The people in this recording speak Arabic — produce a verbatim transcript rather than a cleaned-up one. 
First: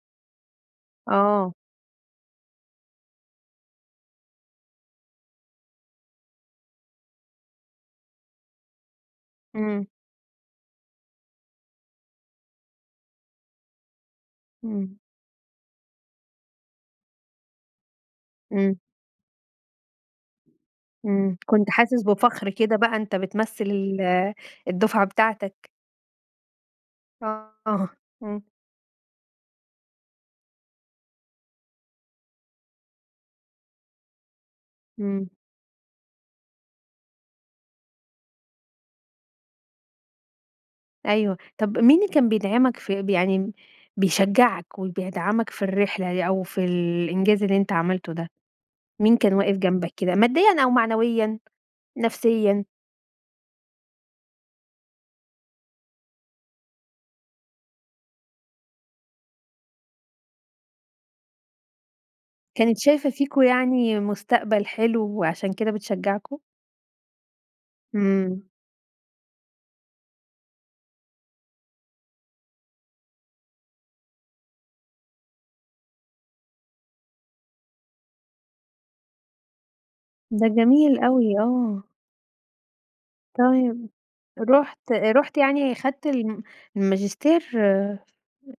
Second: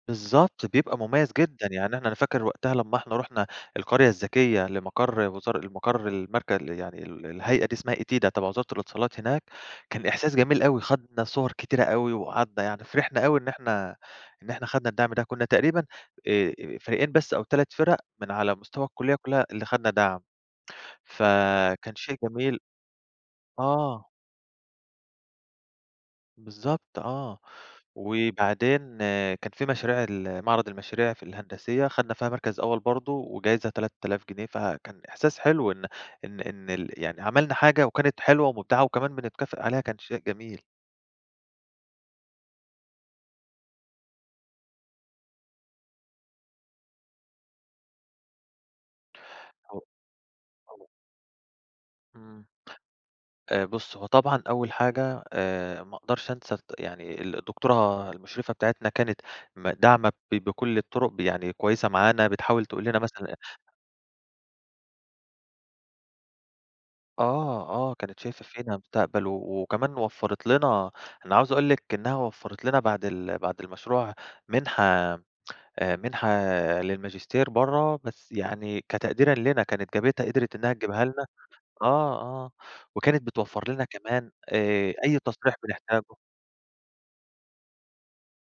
بالضبط، بيبقى مُميَّز آه. جدًا، يعني إحنا أنا فاكر وقتها لمّا إحنا رُحنا القرية الذكية لمقَر وزار لمقَر المرك يعني ال الهيئة دي اسمها ETIDA تبَع وزارة الإتصالات هناك، إمم. كان إحساس جميل أوي، خَدنا صُوَر كتيرة أوي وقعَدنا يعني، فرِحنا أوي إن إحنا، إن إحنا خَدنا إمم. الدعم ده، كنّا تقريبًا آآ، آآ فريقين بس أو تلات فِرق من على إمم. مستوى الكُلّية كلّها اللي خَدنا دَعم، إمم. كنت فكان حاسس شيء بفَخر جميل. كده بقى، أنت بتمثِّل آه. ال الدفعة بتاعتك. بالضبط، آه. آه، آه. إمم. وبعدين كان في مشاريع ال معرَض المشاريع في الهندسية خَدنا فيها مركَز أول برضه وجايزة تلات آلاف جنيه، فكان إمم. إحساس حلو إن إن إن ال يعني عملنا حاجة وكانت حلوة ومبدِعة وكمان بنتكافئ عليها، كان شيء جميل. أيوه. طَب مين اللي كان بيدعَمك في ب يعني م بيشجّعك وبيدعَمك في الرحلة يع أو في الإنجاز اللي أنت عملته ده؟ مين كان واقف هو جنبك كده ماديًا أو [unintelligible] معنويًا، إمم. نفسيًا؟ آآ بُصّي هو طبعًا أول حاجة آآ ما أقدَرش أنسى الد يعني ال الدكتورة المُشرِفة بتاعتنا كانت ما داعمة ب بكلّ الطرُق، ب يعني كويسة معانا بتحاول كانِت تقول لنا شايفة مثلًا أ فيكم يعني مستقبَل حلو عشان كده بتشجّعكم؟ آه، آه، كانت إمم. شايفة فينا مستقبَل و وكمان وفّرِت لنا أنا عاوز أقول لِك إنّها وفّرِت لنا بَعد ال بَعد المشروع مِنحة آآ مِنحة للماجستير برّه، بس يعني كتقديرًا لينا كانت جابتها ده قدِرِت إنّها جميل تجيبها لنا، أوي. آه. آه، آه وكانت بتوفّر لنا تمام، كمان رُحت آآ آآ، أي رُحت تصريح يعني خَدت بنحتاجه. الم الماجستير